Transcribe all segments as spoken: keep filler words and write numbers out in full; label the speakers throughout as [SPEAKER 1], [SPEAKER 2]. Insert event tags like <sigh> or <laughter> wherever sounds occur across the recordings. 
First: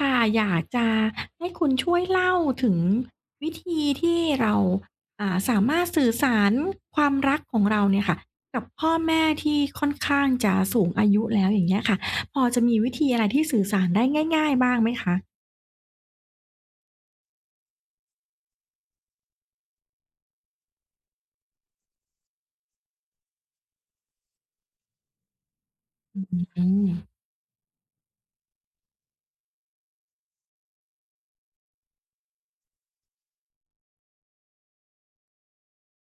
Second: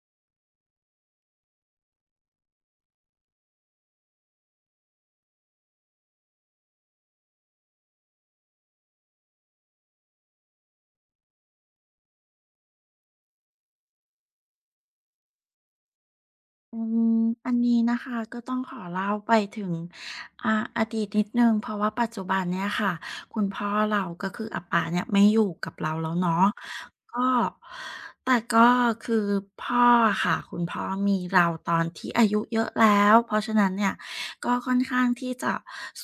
[SPEAKER 1] ค่ะอยากจะให้คุณช่วยเล่าถึงวิธีที่เราอ่าสามารถสื่อสารความรักของเราเนี่ยค่ะกับพ่อแม่ที่ค่อนข้างจะสูงอายุแล้วอย่างเงี้ยค่ะพอจะมีวิธีอะไรที่สื่อสารได้ง่ายๆบ้างไหมคะ
[SPEAKER 2] อืมอันนี้นะคะก็ต้องขอเล่าไปถึงอาอดีตนิดหนึ่งเพราะว่าปัจจุบันเนี่ยค่ะคุณพ่อเราก็คืออาป๋าเนี่ยไม่อยู่กับเราแล้วเนาะ
[SPEAKER 1] อืม
[SPEAKER 2] ก็แต่ก็คือพ่ออะค่ะคุณพ่อมีเราตอนที่อายุเยอะแล้วเพราะฉะนั้นเนี่ยก็ค่อนข้างที่จะ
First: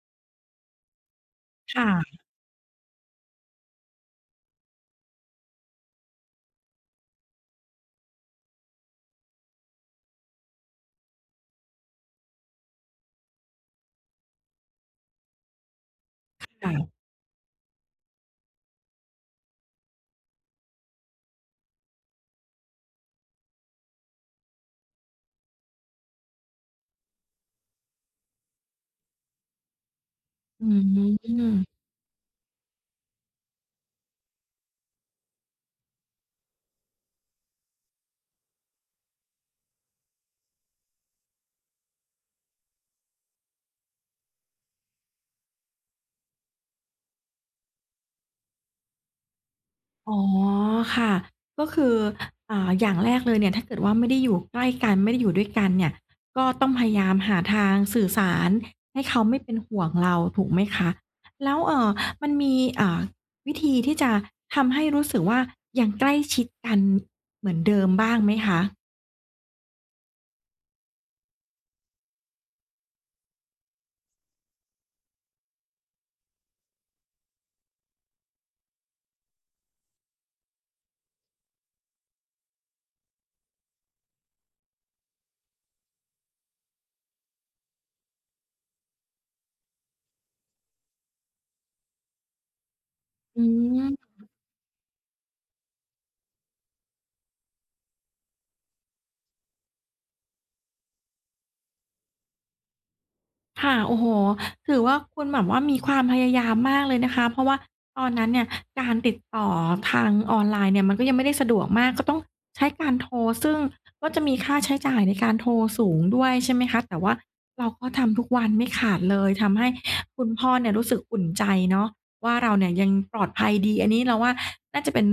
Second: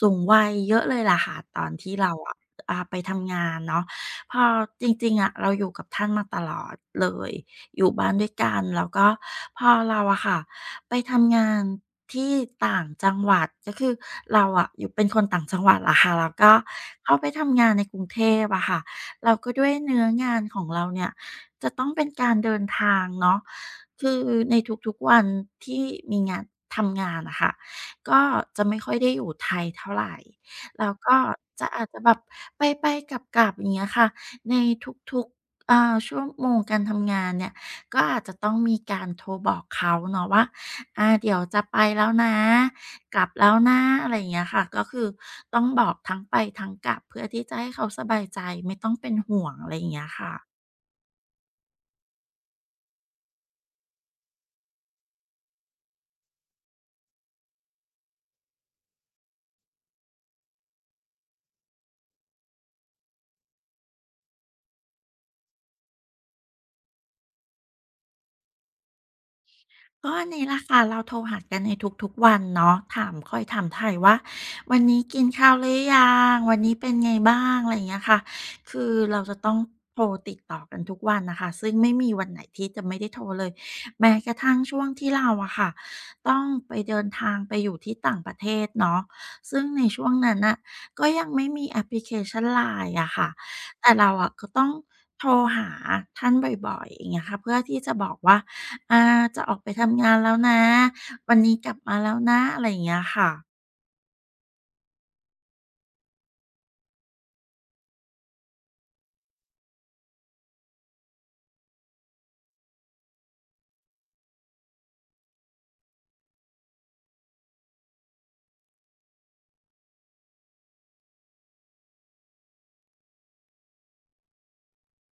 [SPEAKER 2] สูงวัยเยอะเลยล่ะค่ะตอน
[SPEAKER 1] ค่
[SPEAKER 2] ที่เราอะอ่าไปทำงานเนาะพอจริงๆอะเราอยู่กับท่านมาตลอดเลยอยู่บ้านด้วยกันแล้วก็พอเราอะค่ะ ไปทำงานที่ต่างจังหวัดก็คือเราอะอยู่เป็นคนต่างจังหวัดอะค่ะแล้วก็
[SPEAKER 1] ะๆ
[SPEAKER 2] เข้าไปทำงานในกรุงเทพอะค่ะแล้วก็ด้วยเนื้องานของเราเนี่ยจะต้องเป็นการเดินทางเนาะคือในทุกๆวันที่มีงานทำงานอะค่ะก็จะไม่ค่อยได้อยู่ไทยเท่าไร
[SPEAKER 1] อื
[SPEAKER 2] แล้วก็จะ
[SPEAKER 1] ม
[SPEAKER 2] อาจจะแบบไปๆกลับๆอย่างเงี้ยค่ะในทุกๆอ่าชั่วโมงการทำงานเนี่ย ก็อาจจะต้องมีการโทรบอกเขาเนาะว่าอ่าเดี๋ยวจะไปแล้วนะ กลับแล้วนะอะไรอย่างเงี้ยค่ะ ก็คือต้องบอกทั้งไปทั้งกลับเพื่อที่จะให้เขาสบายใจไม่ต้องเป็นห่วงอะไรอย่างเงี้ย
[SPEAKER 1] อ๋อ
[SPEAKER 2] ค่ะ
[SPEAKER 1] ค่ะก็คืออ่าอย่างแรกเลยเนี่ยถ้าเกิดว่าไม่ได้อยู่ใกล้กันไม่ได้อยู่ด้วยกันเนี่ยก็ต้องพยายามหาทางสื่อสารให้เขาไม่เป็นห่วงเราถูกไหมคะแล้วเอ่อมันมีอ่าวิธีที่จะทำให้รู้สึกว่ายังใกล้ชิดกันเหมือนเดิมบ้างไหมคะ
[SPEAKER 2] ก็อันนี่ล่ะค่ะเราโทรหากันในทุกๆวันเนาะถามคอยถามไถ่ายว่าวันนี้กินข้าวหรือยังวันนี้เป็นไงบ้างอะไรอย่างเงี้ยค่ะคือเราจะต้องโทรติดต่อกันทุกวันนะคะซึ่งไม่มีวันไหนที่จะไม่ได้โทรเลยแม้กระทั่งช่วงที่เราอะค่ะต้องไปเดินทางไปอยู่ที่ต่างประเทศเนาะซึ่งในช่วงนั้นอะก็ยังไม่มีแอปพลิเคชันไลน์อะค่ะ
[SPEAKER 1] อื
[SPEAKER 2] แต่เรา
[SPEAKER 1] ม
[SPEAKER 2] อะก็ต้องโทรหาท่านบ่อยๆอย่างเงี้ยค่ะเพื่อที่จะบอกว่า อาจะออกไปทำงานแล้วนะ วันนี้กลับมาแล้วนะอะไรอย่างเงี้ยค่ะ
[SPEAKER 1] ค่ะโอ้โฮถือว่าคุณแบบว่ามีความพยายามมากเลยนะคะ เพราะว่าตอนนั้นเนี่ย การติดต่อทางออนไลน์เนี่ยมันก็ยังไม่ได้สะดวกมาก ก็ต้องใช้การโทร ซึ่งก็จะมีค่าใช้จ่ายในการโทรสูงด้วยใช่ไหมคะแต่ว่าเราก็ทำทุกวันไม่ขาดเลย ทำให้คุณพ่อเนี่ยรู้สึกอุ่นใจเนาะว่าเราเนี่ยยังปลอดภัยดีอันนี้เราว่าน่าจะเป็น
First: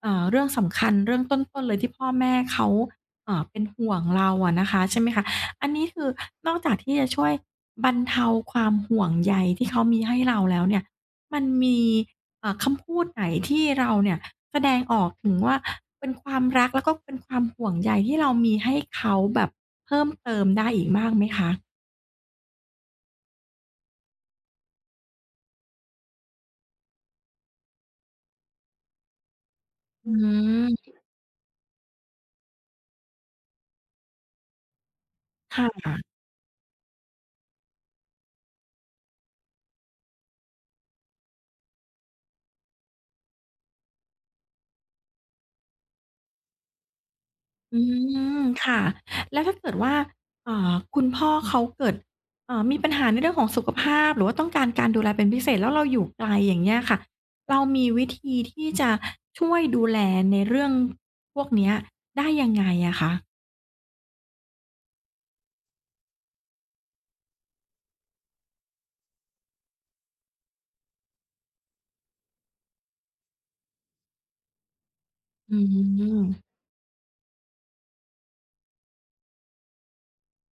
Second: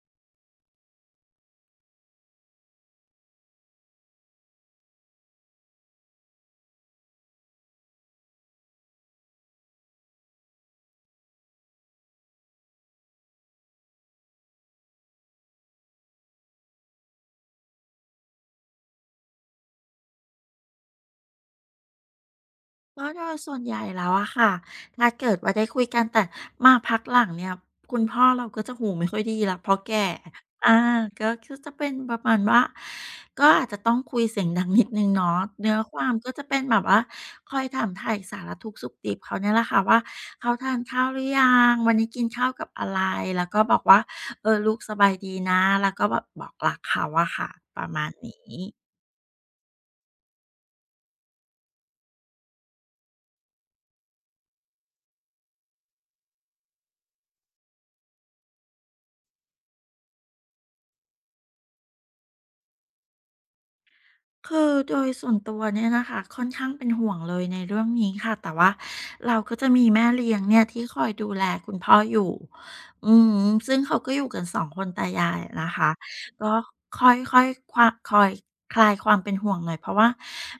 [SPEAKER 1] เอ่อเรื่องสำคัญเรื่องต้นๆเลยที่พ่อแม่เขาเอ่อเป็นห่วงเราอะนะคะใช่ไหมคะ อันนี้คือนอกจากที่จะช่วยบรรเทาความห่วงใยที่เขามีให้เราแล้วเนี่ยมันมีเอ่อคำพูดไหนที่เราเนี่ยแสดงออกถึงว่าเป็นความรักแล้วก็เป็นความห่วงใยที่เรามีให้เขาแบบเพิ่มเติมได้อีกบ้างไหมคะ
[SPEAKER 2] ก็โดยส่วนใหญ่แล้วอะค่ะถ้าเกิดว่าได้คุยกันแต่มาพักหลังเนี่ยคุณพ่อเราก็จะหูไม่ค่อยดีแล้วเพราะแก่
[SPEAKER 1] อืม
[SPEAKER 2] อาก็ก็จะเป็นประมาณว่าก็อาจจะต้องคุยเสียงดังนิดหนึ่งเนาะ
[SPEAKER 1] ค่
[SPEAKER 2] เนื้อควา
[SPEAKER 1] ะ
[SPEAKER 2] มก็จะเป็นแบบว่าคอยถามไถ่สารทุกข์สุกดิบเขาเนี่ยแหละค่ะว่าเขาทานข้าวหรือยังวันนี้กินข้าวกับอะไรแล้วก็บอกว่าเออลูกสบายดีนะแล้วก็แบบบอกรักเขาอะค่ะป
[SPEAKER 1] อื
[SPEAKER 2] ระมาณ
[SPEAKER 1] ม
[SPEAKER 2] นี้
[SPEAKER 1] ค่ะแล้วถ้าเกิดว่าอ่าคุณพ่อเขาเกิดเอ่อมีปัญหาในเรื่องของสุขภาพหรือว่าต้องการการดูแลเป็นพิเศษแล้วเราอยู่ไกลอย่างเงี้ยค่ะเรามีวิธีที่จะช่วยดูแลในเรื่องพวกเนี้ยได้ยังไงอะคะ
[SPEAKER 2] คือโดยส่วนตัวเนี่ยนะคะค่อนข้างเป็นห่วงเลยในเรื่องนี้ค่ะแต่ว่าเราก็จะมีแม่เลี้ยงเนี่ยที่คอยดูแลคุณพ่ออยู่อืมซึ่งเขาก็อยู่กันสองคนตายายอะ
[SPEAKER 1] อื
[SPEAKER 2] นะคะก็
[SPEAKER 1] ม
[SPEAKER 2] ค่อยค่อยควาคอยคลายความเป็นห่วงหน่อยเพราะว่า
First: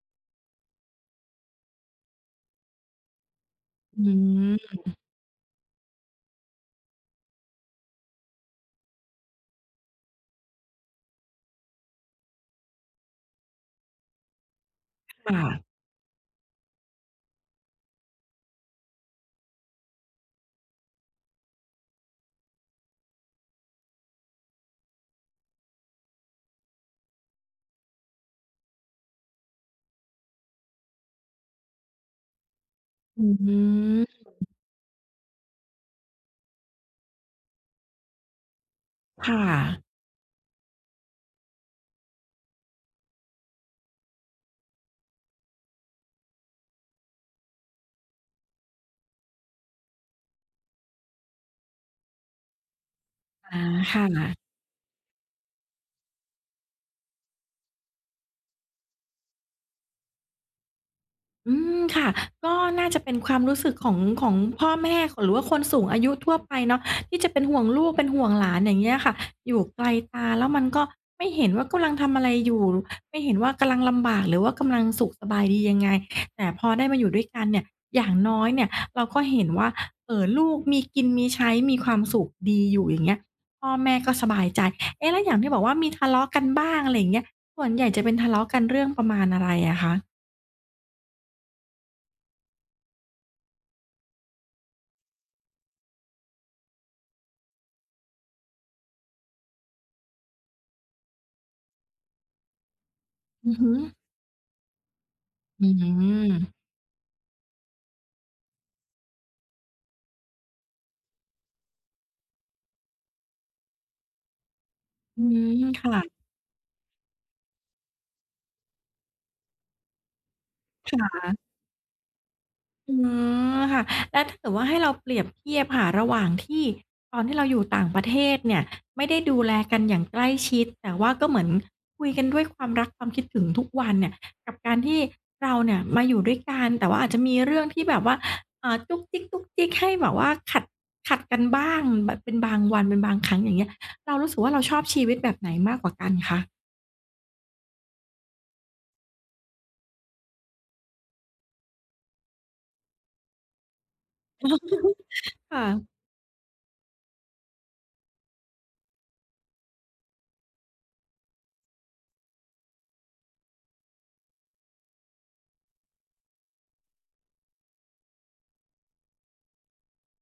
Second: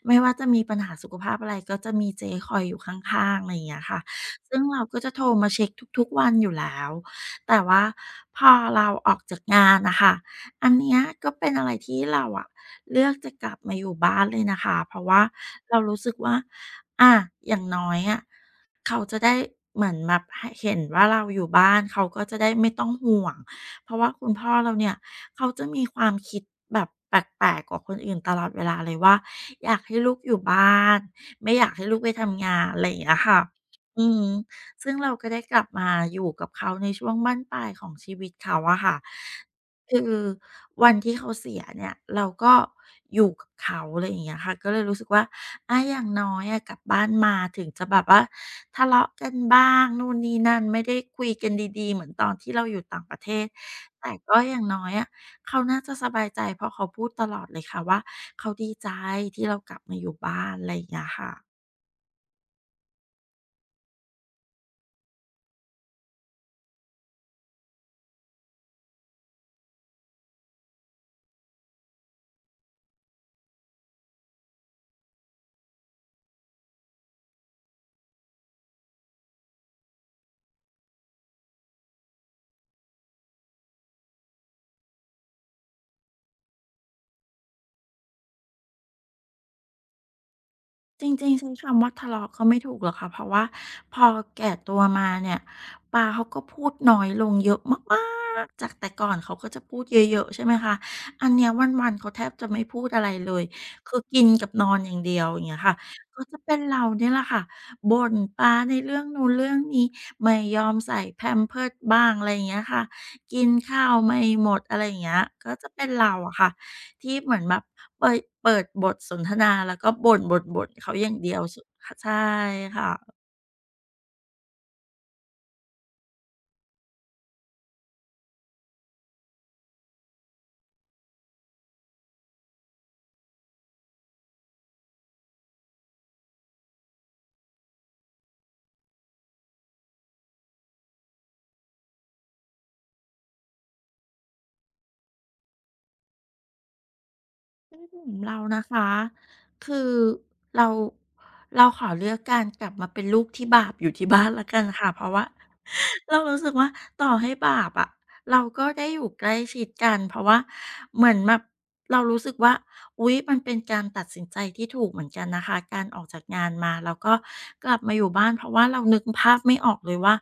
[SPEAKER 2] ไม่ว่าจะมีปัญหาสุขภาพอะไรก็จะมีเจคอยอยู่ข้างๆอะไรอย่างเงี้ยค่ะ
[SPEAKER 1] อื
[SPEAKER 2] ซึ่ง
[SPEAKER 1] ม
[SPEAKER 2] เราก็จะโทรมาเช็คทุกๆวันอยู่แล้วแต่ว่าพอเราออกจากงานนะคะอันเนี้ยก็เป็นอะไรที่เราอะ เลือกจะกลับมาอยู่บ้านเลยนะคะเพราะว่า
[SPEAKER 1] ค่ะ
[SPEAKER 2] เรารู้สึกว่าอะอย่างน้อยอะเขาจะได้เหมือนแบบใหเห็นว่าเราอยู่บ้านเขาก็จะได้ไม่ต้องห่วงเพราะว่าคุณพ่อเราเนี่ยเขาจะมีความคิดแบบแปลกๆกว่าคนอื่นตลอดเวลาเลยว่าอยากให้ลูกอยู่บ้านไม่อยากให้ลูกไปทำงานอะไรอย่างเงี้ย
[SPEAKER 1] อื
[SPEAKER 2] ค่ะ
[SPEAKER 1] ม
[SPEAKER 2] อืมซึ่งเราก็ได้กลับมาอยู่กับเขาในช่วงบั้นปลายของชีวิตเขาอะค่ะ
[SPEAKER 1] ค่ะ
[SPEAKER 2] คือวันที่เขาเสียเนี่ยเราก็อยู่กับเขาอะไรอย่างเงี้ยค่ะก็เลยรู้สึกว่าอะอย่างน้อยอะกลับบ้านมาถึงจะแบบว่าทะเลาะกันบ้างนู่นนี่นั่นไม่ได้คุยกันดีๆเหมือนตอนที่เราอยู่ต่างประเทศ
[SPEAKER 1] อาค
[SPEAKER 2] แต่ก็
[SPEAKER 1] ่ะ
[SPEAKER 2] อย่างน้อยอะเขาน่าจะสบายใจเพราะเขาพูดตลอดเลยค่ะว่าเขาดีใจที่เรากลับมาอยู่บ้านอะไรอย่างเงี้ย
[SPEAKER 1] อื
[SPEAKER 2] ค่ะ
[SPEAKER 1] มค่ะก็น่าจะเป็นความรู้สึกของของพ่อแม่ขหรือว่าคนสูงอายุทั่วไปเนาะที่จะเป็นห่วงลูกเป็นห่วงหลานอย่างเงี้ยค่ะอยู่ไกลตาแล้วมันก็ไม่เห็นว่ากำลังทำอะไรอยู่ไม่เห็นว่ากำลังลำบากหรือว่ากำลังสุขสบายดียังไงแต่พอได้มาอยู่ด้วยกันเนี่ยอย่างน้อยเนี่ยเราก็เห็นว่าเอ่อลูกมีกินมีใช้มีความสุขดีอยู่อย่างเงี้ยพ่อแม่ก็สบายใจเอ๊ะแล้วอย่างที่บอกว่ามีทะเลาะกันบ้างอะไรอย่างเงี้ยส่วนใหญ่จะเป็นทะเลาะกันเรื่องประมาณอะไรอะคะ
[SPEAKER 2] จริงๆใช้คำว่าทะเลาะก็ไม่ถูกหรอกค่ะเพราะว่าพอแก่ตัวมาเนี่ยปาเขาก็พูดน้อยลงเยอะมากๆจากแต่ก่อนเขาก็จะพูดเยอะๆใช่ไหมคะอันเนี้ยวันๆเขาแทบจะไม่พูดอะไรเลย
[SPEAKER 1] อือฮึ
[SPEAKER 2] คือกินกับนอนอย่างเดียวอย่างเงี้ย
[SPEAKER 1] อื
[SPEAKER 2] ค่ะก็
[SPEAKER 1] ม
[SPEAKER 2] จะเป็นเราเนี่ยแหละค่ะบ่นปาในเรื่องนู้นเรื่องนี้ไม่ยอมใส่ Pampers บ้างอะไรอย่างเงี้ยค่ะกินข้าวไม่หมดอะไรอย่างเงี้ย
[SPEAKER 1] อื
[SPEAKER 2] ก็
[SPEAKER 1] ม
[SPEAKER 2] จะเป็น
[SPEAKER 1] ค่ะ
[SPEAKER 2] เราอะค่ะที่เหมือนแบบ เปยเปิดบทสนทนาแล้วก็บ่นๆๆเขา
[SPEAKER 1] ค่
[SPEAKER 2] อย่างเดียว
[SPEAKER 1] ะ
[SPEAKER 2] สคะใช่
[SPEAKER 1] อื
[SPEAKER 2] ค่ะ
[SPEAKER 1] มค่ะแล้วถ้าเกิดว่าให้เราเปรียบเทียบค่ะระหว่างที่ตอนที่เราอยู่ต่างประเทศเนี่ยไม่ได้ดูแลกันอย่างใกล้ชิดแต่ว่าก็เหมือนคุยกันด้วยความรักความคิดถึงทุกวันเนี่ยกับการที่เราเนี่ยมาอยู่ด้วยกันแต่ว่าอาจจะมีเรื่องที่แบบว่าเอ่าจุ๊กจิ๊กจุ๊กจิ๊กให้แบบว่าขัดขัดกันบ้างแบบเป็นบางวันเป็นบางครั้งอย่างเงี้ยเรารู้สึกว่าเราชอบชีวิตแบบไหนมากกว่ากันคะ
[SPEAKER 2] กลุ่มเรานะคะคือเราเราขอเลือกการกลับมาเป็นลูกที่บาปอยู่ที่บ้านแล้วกันค่ะเพราะว่า
[SPEAKER 1] ค่ะ
[SPEAKER 2] <laughs> เรารู้สึกว่าต่อให้บาปอะเราก็ได้อยู่ใกล้ชิดกันเพราะว่าเหมือนแบบเรารู้สึกว่าอุ๊ยมันเป็นการตัดสินใจที่ถูกเหมือนกันนะคะการออกจากงานมาแล้วก็กลับมาอยู่บ้านเพราะว่าเรานึกภาพไม่ออกเลยว่า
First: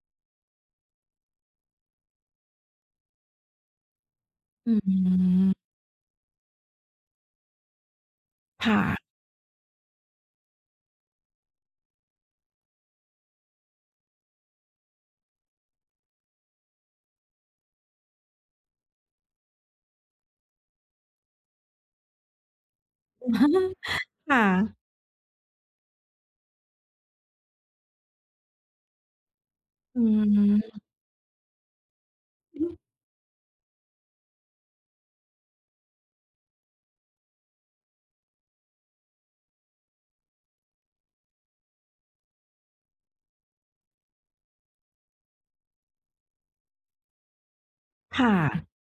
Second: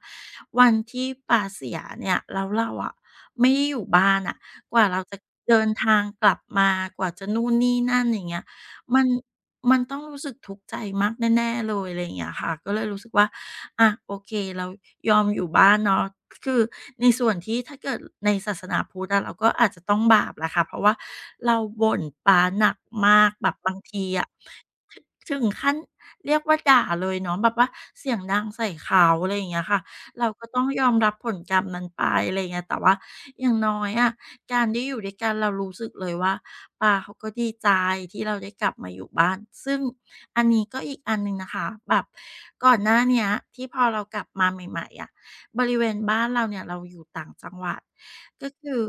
[SPEAKER 2] วันที่ป่าเสียเนี่ยแล้วเราอะไม่ได้อยู่บ้านอะ
[SPEAKER 1] อื
[SPEAKER 2] กว่าเราจะเดิน
[SPEAKER 1] ม
[SPEAKER 2] ทางกลับมากว่าจะนู่นนี่นั่นอย่างเงี้ย
[SPEAKER 1] ค่
[SPEAKER 2] มันมันต้องรู้สึกทุกข์ใจมากแน่ๆเลยอะไรอย่างเงี้ยค่ะก็เลยรู้สึกว่าอะโอเคเรายอมอยู่บ้านเนาะคือในส่วนที่ถ้าเกิดในศาสนาพุทธอะเราก็อาจจะต้องบาปแหละค่ะเพราะว่าเราบ่นป๊าหนักมากแบบ
[SPEAKER 1] ะ
[SPEAKER 2] บางทีอะ
[SPEAKER 1] ค่ะ
[SPEAKER 2] ถึงขั้นเรียกว่าด่าเลยเนาะแบบว่าเสียงดังใส่เขาอะไรอย่างเงี้ยค่ะ
[SPEAKER 1] อื
[SPEAKER 2] เราก็ต้องย
[SPEAKER 1] ม
[SPEAKER 2] อมรับผลกรรมนั้นไปอะไรอย่างเงี้ยแต่ว่าอย่างน้อยอะการได้อยู่ด้วยกันเรารู้สึกเลยว่าป้าเขาก็ดีใจที่เราได้กลับมาอยู่บ้านซึ่งอันนี้ก็อีกอันหนึ่งนะคะแบบก่อนหน้าเนี้ยที่พอเรากลับมาใหม่ๆอะบริเวณบ้านเราเนี่ยเราอยู่ต่างจังหวัด
[SPEAKER 1] ค่ะ
[SPEAKER 2] ก็คือ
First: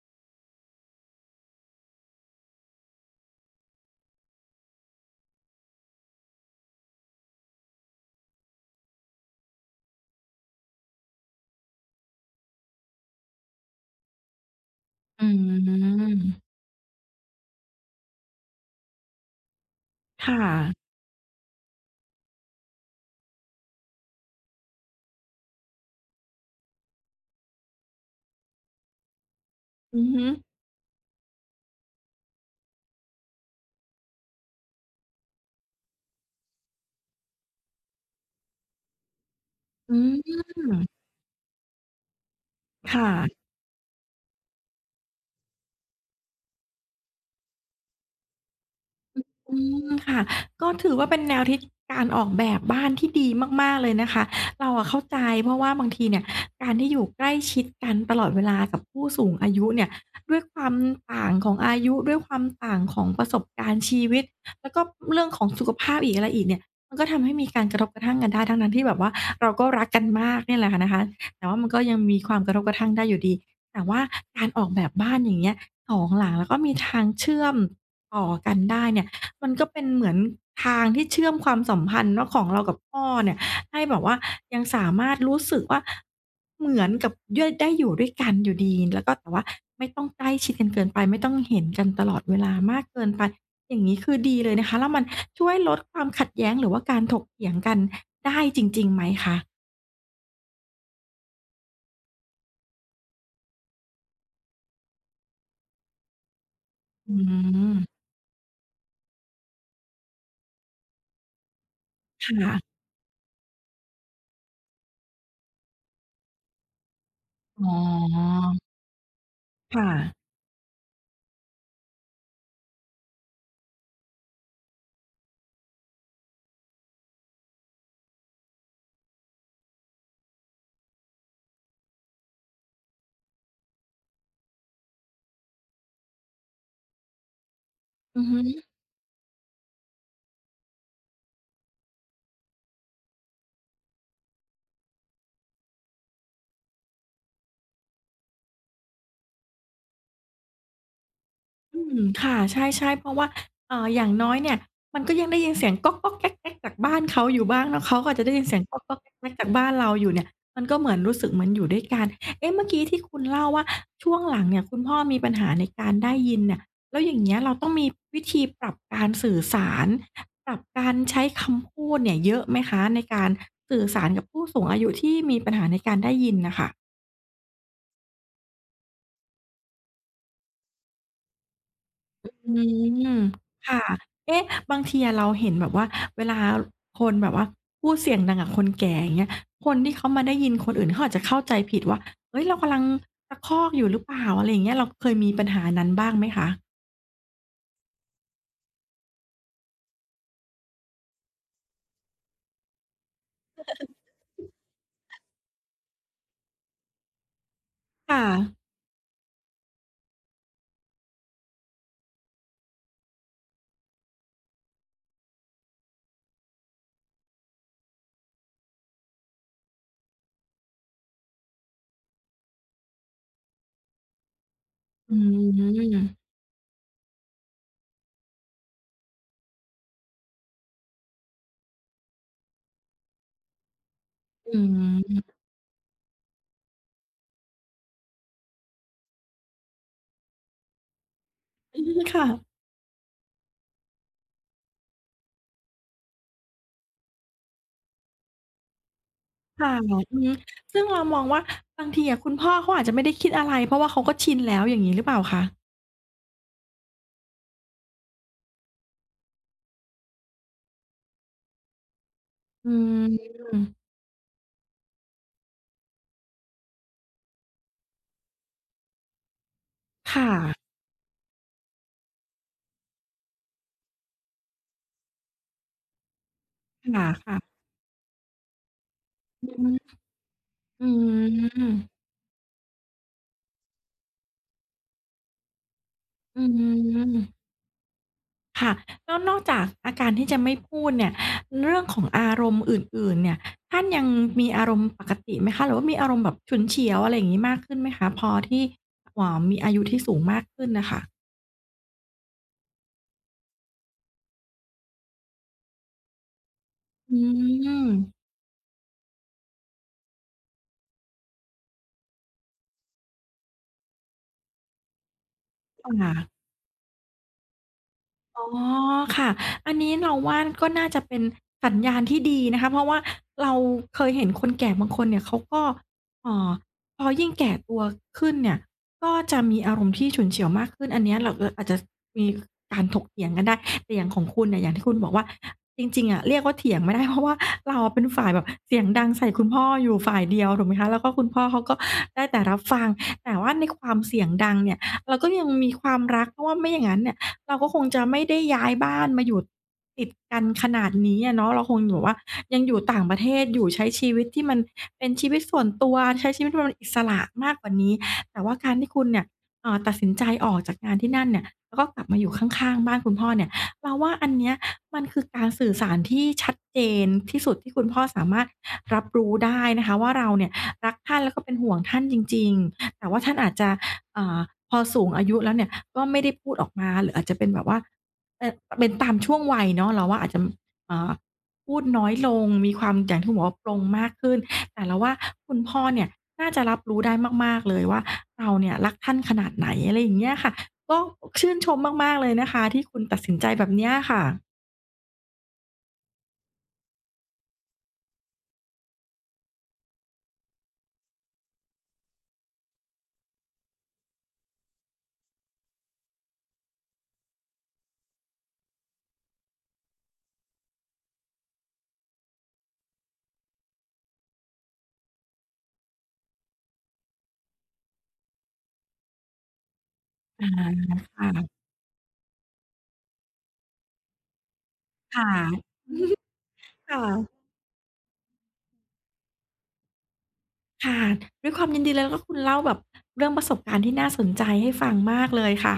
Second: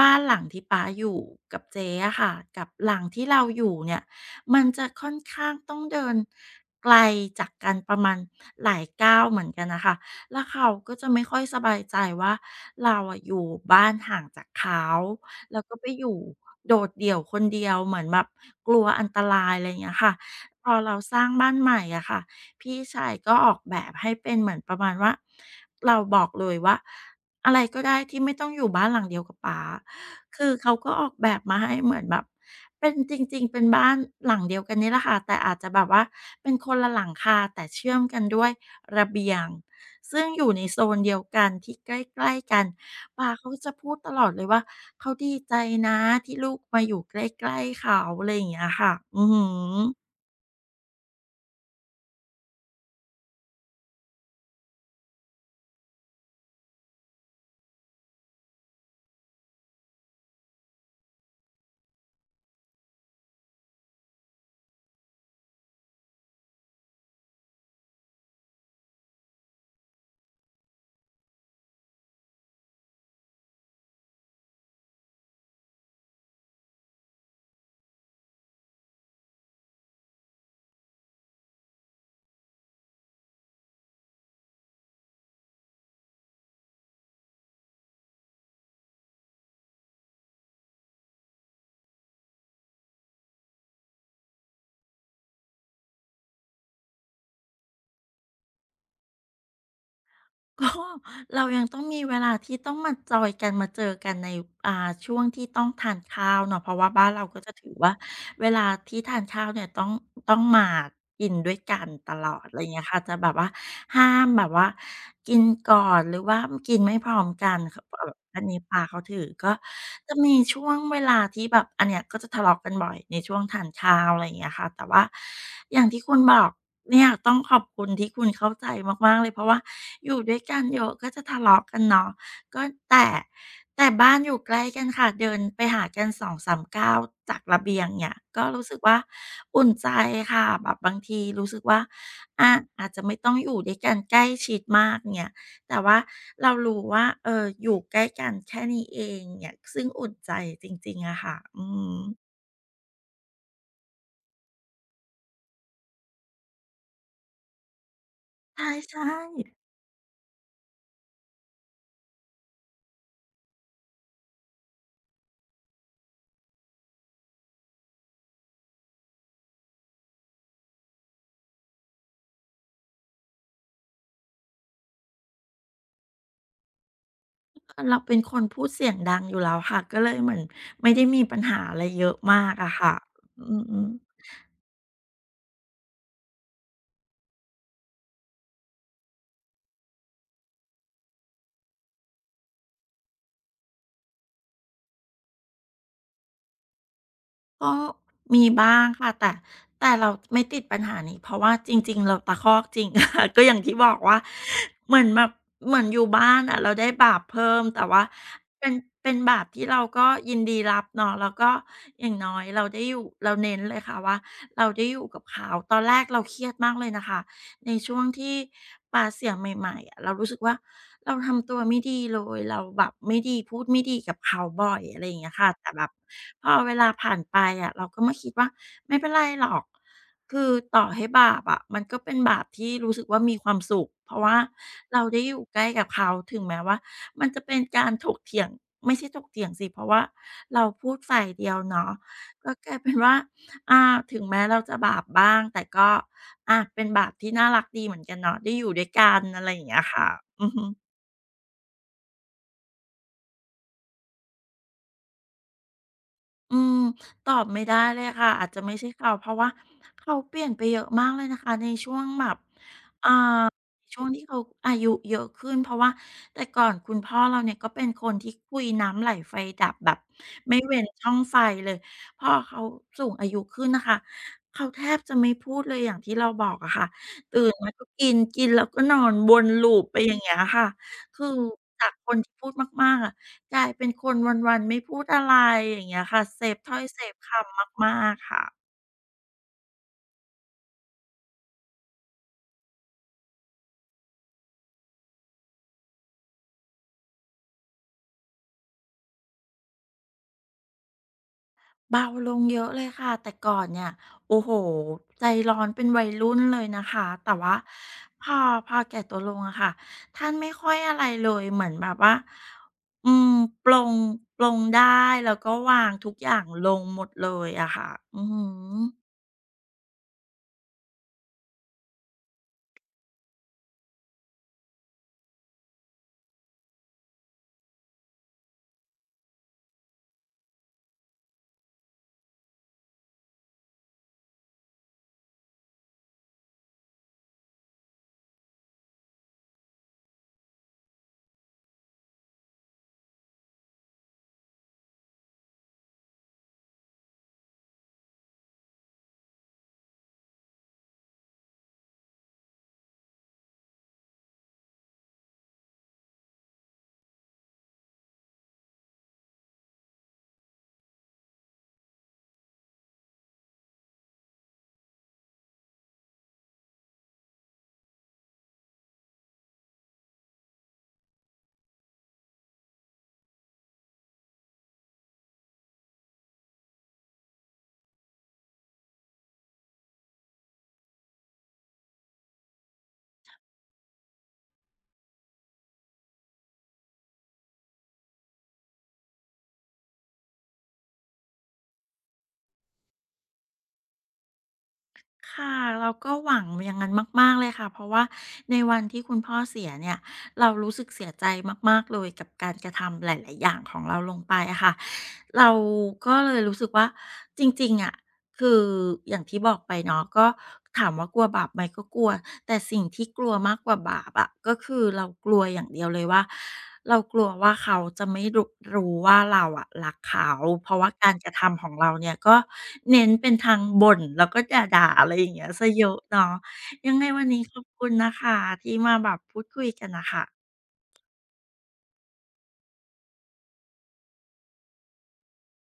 [SPEAKER 2] บ้านหลังที่ป๊าอยู่กับเจ๊อะค่ะกับหลังที่เราอยู่เนี่ย มันจะค่อนข้างต้องเดินไกลจากกันประมาณหลายก้าวเหมือนกันนะค่ะแล้วเขาก็จะไม่ค่อยสบายใจว่าเราอะอยู่บ้านห่างจากเขา
[SPEAKER 1] อื
[SPEAKER 2] แล้วก็ไปอยู่
[SPEAKER 1] ม
[SPEAKER 2] โดดเดี่ยวคนเดียวเหมือนแบบกลัวอันตรายอะไรอย่างเงี้ยค่ะ
[SPEAKER 1] ค่
[SPEAKER 2] พอ
[SPEAKER 1] ะ
[SPEAKER 2] เราสร้างบ้านใหม่อะค่ะ พี่ชายก็ออกแบบให้เป็นเหมือนประมาณว่าเราบอกเลยว่าอะไรก็ได้ที่ไม่ต้องอยู่บ้านหลังเดียวกับป๋า
[SPEAKER 1] อือฮึ
[SPEAKER 2] คือเขาก็ออกแบบมาให้เหมือนแบบเป็นจริงๆเป็นบ้านหลังเดียวกันนี่แหละค่ะแต่อาจจะแบบว่าเป็นคนละหลังคาแต่เชื่อมกันด้วยระเบียง
[SPEAKER 1] อื
[SPEAKER 2] ซึ่งอยู่ในโซ
[SPEAKER 1] ม
[SPEAKER 2] นเดียวกันที่ใกล้ๆกัน
[SPEAKER 1] ค
[SPEAKER 2] ปา
[SPEAKER 1] ่ะ
[SPEAKER 2] เขาจะพูดตลอดเลยว่าเขาดีใจนะที่ลูกมาอยู่ใกล้ๆเขาอะไรอย่างเงี้ยค่ะอือฮึ
[SPEAKER 1] อืมค่ะก็ถือว่าเป็นแนวทิศการออกแบบบ้านที่ดีมากๆเลยนะคะเราอะเข้าใจเพราะว่าบางทีเนี่ยการที่อยู่ใกล้ชิดกันตลอดเวลากับผู้สูงอายุเนี่ยด้วยความต่างของอายุด้วยความต่างของประสบการณ์ชีวิตแล้วก็เรื่องของสุขภาพอีกอะไรอีกเนี่ยมันก็ทำให้มีการกระทบกระทั่งกันได้ทั้งๆที่แบบว่าเราก็รักกันมากเนี่ยแหละค่ะนะคะแต่ว่ามันก็ยังมีความกระทบกระทั่งได้อยู่ดีแต่ว่าการออกแบบบ้านอย่างเงี้ยสองหลังแล้วก็มีทางเชื่อมต่อกันได้เนี่ย มันก็เป็นเหมือนทางที่เชื่อมความสัมพันธ์เนาะของเรากับพ่อเนี่ยให้แบบว่ายังสามารถรู้สึกว่าเหมือนกับเย่ยได้อยู่ด้วยกันอยู่ดีแล้วก็แต่ว่าไม่ต้องใกล้ชิดกันเกินไปไม่ต้องเห็นกันตลอดเวลามากเกินไปอย่างงี้คือดีเลยนะคะแล้วมันช่วยลดความขัดแย้งหรือว่าการถกเถียงกันได้จริงๆไหมคะ
[SPEAKER 2] ก็ <laughs> เรายังต้องมีเวลาที่ต้องมาจอยกันมาเจอกันในอ่าช่วงที่ต้องทานข้าวเนาะเพราะว่าบ้าน
[SPEAKER 1] อื
[SPEAKER 2] เราก็จะถือว่า
[SPEAKER 1] ม
[SPEAKER 2] เวลาที่ทานข้าวเนี่ยต้องต้องมากินด้วยกันต
[SPEAKER 1] ค
[SPEAKER 2] ลอดอะไรอย่าง
[SPEAKER 1] ่ะ
[SPEAKER 2] เงี้ยค่ะจะแบบว่าห้ามแบบว่ากินก่อนหรือว่ากินไม่พร้อมกัน
[SPEAKER 1] อ๋
[SPEAKER 2] เขเอบอ
[SPEAKER 1] อ
[SPEAKER 2] อันนี้ปาเขาถือก็
[SPEAKER 1] ค่ะ
[SPEAKER 2] จะมีช่วงเวลาที่แบบอันเนี้ยก็จะทะเลาะกันบ่อยในช่วงทานข้าวอะไรอย่างเงี้ยค่ะแต่ว่าอย่างที่คุณบอก เนี่ยต้องขอบคุณที่คุณเข้าใจมากๆเลยเพราะว่าอยู่ด้วยกันเยอะก็จะทะเลาะกันเนาะก็แต่แต่บ้านอยู่ใกล้กันค่ะเดินไปหากันสองสามก้าวจากระเบียงเนี่ย
[SPEAKER 1] อือฮึ
[SPEAKER 2] ก็รู้สึกว่าอุ่นใจค่ะแบบบางทีรู้สึกว่าอาอาจจะไม่ต้องอยู่ด้วยกันใกล้ชิดมากเนี่ยแต่ว่าเรารู้ว่าเอออยู่ใกล้กันแค่นี้เองเนี่ยซึ่งอุ่นใจจริงๆอะค่ะอือ
[SPEAKER 1] อืม
[SPEAKER 2] ฮึ
[SPEAKER 1] ค่ะใช่ๆเพราะว่าเอ่ออย่างน้อยเนี่ยมันก็ยังได้ยินเสียงก๊อกๆแก๊กๆจากบ้านเขาอยู่บ้างเนาะเขาก็อาจจะได้ยินเสียงก๊อกๆแก
[SPEAKER 2] ใช่
[SPEAKER 1] ๊กๆจาก
[SPEAKER 2] ๆ
[SPEAKER 1] บ้านเราอยู่เนี่ยมันก็เหมือนรู้สึกเหมือนอยู่ด้วยกันเอ๊ะเมื่อกี้ที่คุณเล่าว่าช่วงหลังเนี่ยคุณพ่อมีปัญหาในการได้ยินเนี่ยแล้วอย่างเงี้ยเราต้องมีวิธีปรับการสื่อสารปรับการใช้คำพูดเนี่ยเยอะไหมคะในการสื่อสารกับผู้สูงอายุที่มีปัญหาในการได้ยินน่ะค่ะ
[SPEAKER 2] เราเป็นคนพูดเสียงดังอยู่แล้วค่ะก็เลยเหมือนไม่ได้มีปัญหาอะไรเยอะ
[SPEAKER 1] อ
[SPEAKER 2] มา
[SPEAKER 1] ื
[SPEAKER 2] กอะค่ะ
[SPEAKER 1] ม
[SPEAKER 2] อื
[SPEAKER 1] ค่ะ
[SPEAKER 2] มๆ
[SPEAKER 1] เอ๊ะบางทีอะเราเห็นแบบว่าเวลาคนแบบว่าพูดเสียงดังกับคนแก่อย่างเงี้ยคนที่เขามาได้ยินคนอื่นเขาอาจจะเข้าใจผิดว่าเฮ้ยเรากำลังตะคอกอยู่หรือเปล่าอะไรอย่างเงี้ยเราเคยมีปัญหานั้นบ้างไหมคะ
[SPEAKER 2] ก็มีบ้างค่ะแต่แต่เราไม่ติดปัญหานี้เพราะว่าจริงๆเราตะคอกจริง <laughs> ค่ะก็อย่างที่บอกว่าเหมือนแบบเหมือนอยู่บ้านอะเราได้บาปเพิ่มแต่ว่า
[SPEAKER 1] ค่ะ
[SPEAKER 2] เป็นเป็นบาปที่เราก็ยินดีรับเนาะแล้วก็อย่างน้อยเราได้อยู่เราเน้นเลยค่ะว่าเราได้อยู่กับเขาตอนแรกเราเครียดมากเลยนะคะในช่วงที่ปาเสียงใหม่ๆอะเรารู้สึกว่า เราทำตัวไม่ดีเลย เราแบบไม่ดีพูดไม่ดีกับเขาบ่อยอะไรอ
[SPEAKER 1] อื
[SPEAKER 2] ย่างเงี้ยค่ะแต่แบบ
[SPEAKER 1] ม
[SPEAKER 2] พอเวลาผ่านไปอะเราก็มาคิดว่าไม่เป็นไรหรอก คือต่อให้บาปอะมันก็เป็นบาปที่รู้สึกว่ามีความสุข เพราะว่า
[SPEAKER 1] อื
[SPEAKER 2] เราได้อ
[SPEAKER 1] ม
[SPEAKER 2] ยู่ใกล้กับเขาถึงแม้ว่ามันจะเป็นการถกเถียงไม่ใช่ถกเถียงสิเพราะว่าเราพูดฝ่ายเดียว
[SPEAKER 1] อื
[SPEAKER 2] เนาะ
[SPEAKER 1] มค่ะ
[SPEAKER 2] ก็กลายเป็นว่าอาถึงแม้เราจะบาปบ้างแต่ก็อาเป็นบาปที่น่ารักดีเหมือนกันเนาะได้อยู่ด้วยกันอะไรอย่าง
[SPEAKER 1] ค่ะ
[SPEAKER 2] เงี้ยค่ะ
[SPEAKER 1] อือฮึ
[SPEAKER 2] อือฮึ
[SPEAKER 1] ซึ่งเรามองว่าบางทีอะคุณพ่อเขาอาจจะไม่ได้คิดอะไรเพราะว่าเขาก็ชินแล้วอย่างงี้หรือเปล่าคะ
[SPEAKER 2] อืมตอบไม่ได้เลยค่ะอาจจะไม่ใช่เขาเพราะว่าเขาเปลี่ยนไปเยอะมากเลยนะคะในช่วงแบบ
[SPEAKER 1] อืม
[SPEAKER 2] ช่วงที่เขาอายุเยอะขึ้นเพราะว่าแต่ก่อนคุณพ่อเราเนี่ยก็เป็นคนที่คุยน้ำไหลไฟดับแบบ
[SPEAKER 1] ค่ะ
[SPEAKER 2] ไม่เว้นช่องไฟเลยพอเขาสูงอายุขึ้นนะคะเขาแทบจะไม่พูดเลยอย่างที่เราบอกอะค่ะ
[SPEAKER 1] ค่ะ
[SPEAKER 2] ตื่นมาก็กินกินแล้วก็นอนว
[SPEAKER 1] ๆ
[SPEAKER 2] น
[SPEAKER 1] อื
[SPEAKER 2] ลูปไป
[SPEAKER 1] ม
[SPEAKER 2] อย่างเงี้ยค่ะ
[SPEAKER 1] อื
[SPEAKER 2] คือ
[SPEAKER 1] ม
[SPEAKER 2] จากคนที่พูดมากๆอะกลายเป็นคนวันๆไม่พูดอะไรอย่างเงี้ยค่ะ
[SPEAKER 1] อื
[SPEAKER 2] เซฟถ้อยเซฟค
[SPEAKER 1] ม
[SPEAKER 2] ำมากๆค่ะ
[SPEAKER 1] ค่ะแล้วนอกจากอาการที่จะไม่พูดเนี่ยเรื่องของอารมณ์อื่นๆเนี่ยท่านยังมีอารมณ์ปกติไหมคะหรือว่ามีอารมณ์แบบฉุนเฉียวอะไรอย่างงี้มากขึ้นไหมคะพอที่อ่ามีอายุที่สูงมากขึ้นน่ะค่ะ
[SPEAKER 2] เบาลงเยอะเลยค่ะแต่ก่อนเนี่ยโอ้โฮใจร้อนเป็นวัยรุ่นเลยนะคะ
[SPEAKER 1] อื
[SPEAKER 2] แต่ว่าพ
[SPEAKER 1] ม
[SPEAKER 2] อพอแก่ตัวลงอะค่ะท่านไม่ค่อยอะไรเลยเหมือนแบบว่าอืมปลงปลงได้แล้วก็วางทุ
[SPEAKER 1] ค่ะ
[SPEAKER 2] กอย่างลงหมดเลยอะค่ะอือฮึ
[SPEAKER 1] อ๋อค่ะอันนี้เราว่าก็น่าจะเป็นสัญญาณที่ดีนะคะเพราะว่าเราเคยเห็นคนแก่บางคนเนี่ยเขาก็เอ่อพอยิ่งแก่ตัวขึ้นเนี่ยก็จะมีอารมณ์ที่ฉุนเฉียวมากขึ้นอันเนี้ยเราเออาจจะมีการถกเถียงกันได้แต่อย่างของคุณเนี่ยอย่างที่คุณบอกว่าจริงๆอะเรียกว่าเถียงไม่ได้ <laughs> เพราะว่าเราอะเป็นฝ่ายแบบเสียงดังใส่คุณพ่ออยู่ฝ่ายเดียวถูกไหมคะแล้วก็คุณพ่อเขาก็ได้แต่รับฟังแต่ว่าในความเสียงดังเนี่ยเราก็ยังมีความรักเพราะว่าไม่อย่างงั้นเนี่ย เราก็คงจะไม่ได้ย้ายบ้านมาอยู่ติดกันขนาดนี้อะเนาะเราคงแบบว่ายังอยู่ต่างประเทศอยู่ใช้ชีวิตที่มันเป็นชีวิตส่วนตัวใช้ชีวิตที่มันอิสระมากกว่านี้แต่ว่าการที่คุณเนี่ยเอ่อตัดสินใจออกจากงานที่นั่นเนี่ยแล้วก็กลับมาอยู่ข้างๆบ้านคุณพ่อเนี่ยเราว่าอันเนี้ยมันคือการสื่อสารที่ชัดเจนที่สุดที่คุณพ่อสามารถรับรู้ได้นะคะว่าเราเนี่ยรักท่านแล้วก็เป็นห่วงท่านจริงๆแต่ว่าท่านอาจจะอ่าพอสูงอายุแล้วเนี่ย ก็ไม่ได้พูดออกมาหรืออาจจะเป็นแบบว่าเอ่อเป็นตามช่วงวัยเนาะเราว่าอาจจะเอ่อพูดน้อยลงมีความอย่างที่คุณบอกว่าปลงมากขึ้นแต่เราว่าคุณพ่อเนี่ยน่าจะรับรู้ได้มากๆเลยว่าเราเนี่ยรักท่านขนาดไหนอะไรอย่างเงี้ยค่ะก็ชื่นชมมากๆเลยนะคะที่คุณตัดสินใจแบบเนี้ยค่ะ
[SPEAKER 2] ค่ะเราก็หวังอย่างงั้นมากๆเลยค่ะเพราะว่าในวันที่คุณพ่อเสียเนี่ยเรารู้สึกเสียใจมากๆเลยกับการกระทำหลายๆอย่างของเราลงไปอะค่ะ เราก็เลยรู้สึกว่าจริงๆอะคืออย่างที่บอกไปเนาะก็ถามว่ากลัวบาปไหมก็กลัวแต่สิ่งที่กลัวมากกว่าบาปอะก็คือเรากลัวอย่างเดียวเลยว่าเรากลัวว่าเขาจะไม่รุรู้ว่าเราอะรักเขา
[SPEAKER 1] อา
[SPEAKER 2] เพราะว่าการกระ
[SPEAKER 1] ค่ะ
[SPEAKER 2] ทำของเราเนี่ยก็เน้นเป็นทางบ่นแล้วก็ด่าๆอะไรอ
[SPEAKER 1] ค่ะ
[SPEAKER 2] ย่างเงี้ยเสียเยอะเนาะ
[SPEAKER 1] <laughs>
[SPEAKER 2] ยังไง
[SPEAKER 1] ค่ะ
[SPEAKER 2] วันนี้ขอบคุณนะคะที่มาแบบพูดคุยกันน่ะค่ะ
[SPEAKER 1] ค่ะด้วยความยินดีเลยแล้วก็คุณเล่าแบบเรื่องประสบการณ์ที่น่าสนใจให้ฟังมากเลยค่ะ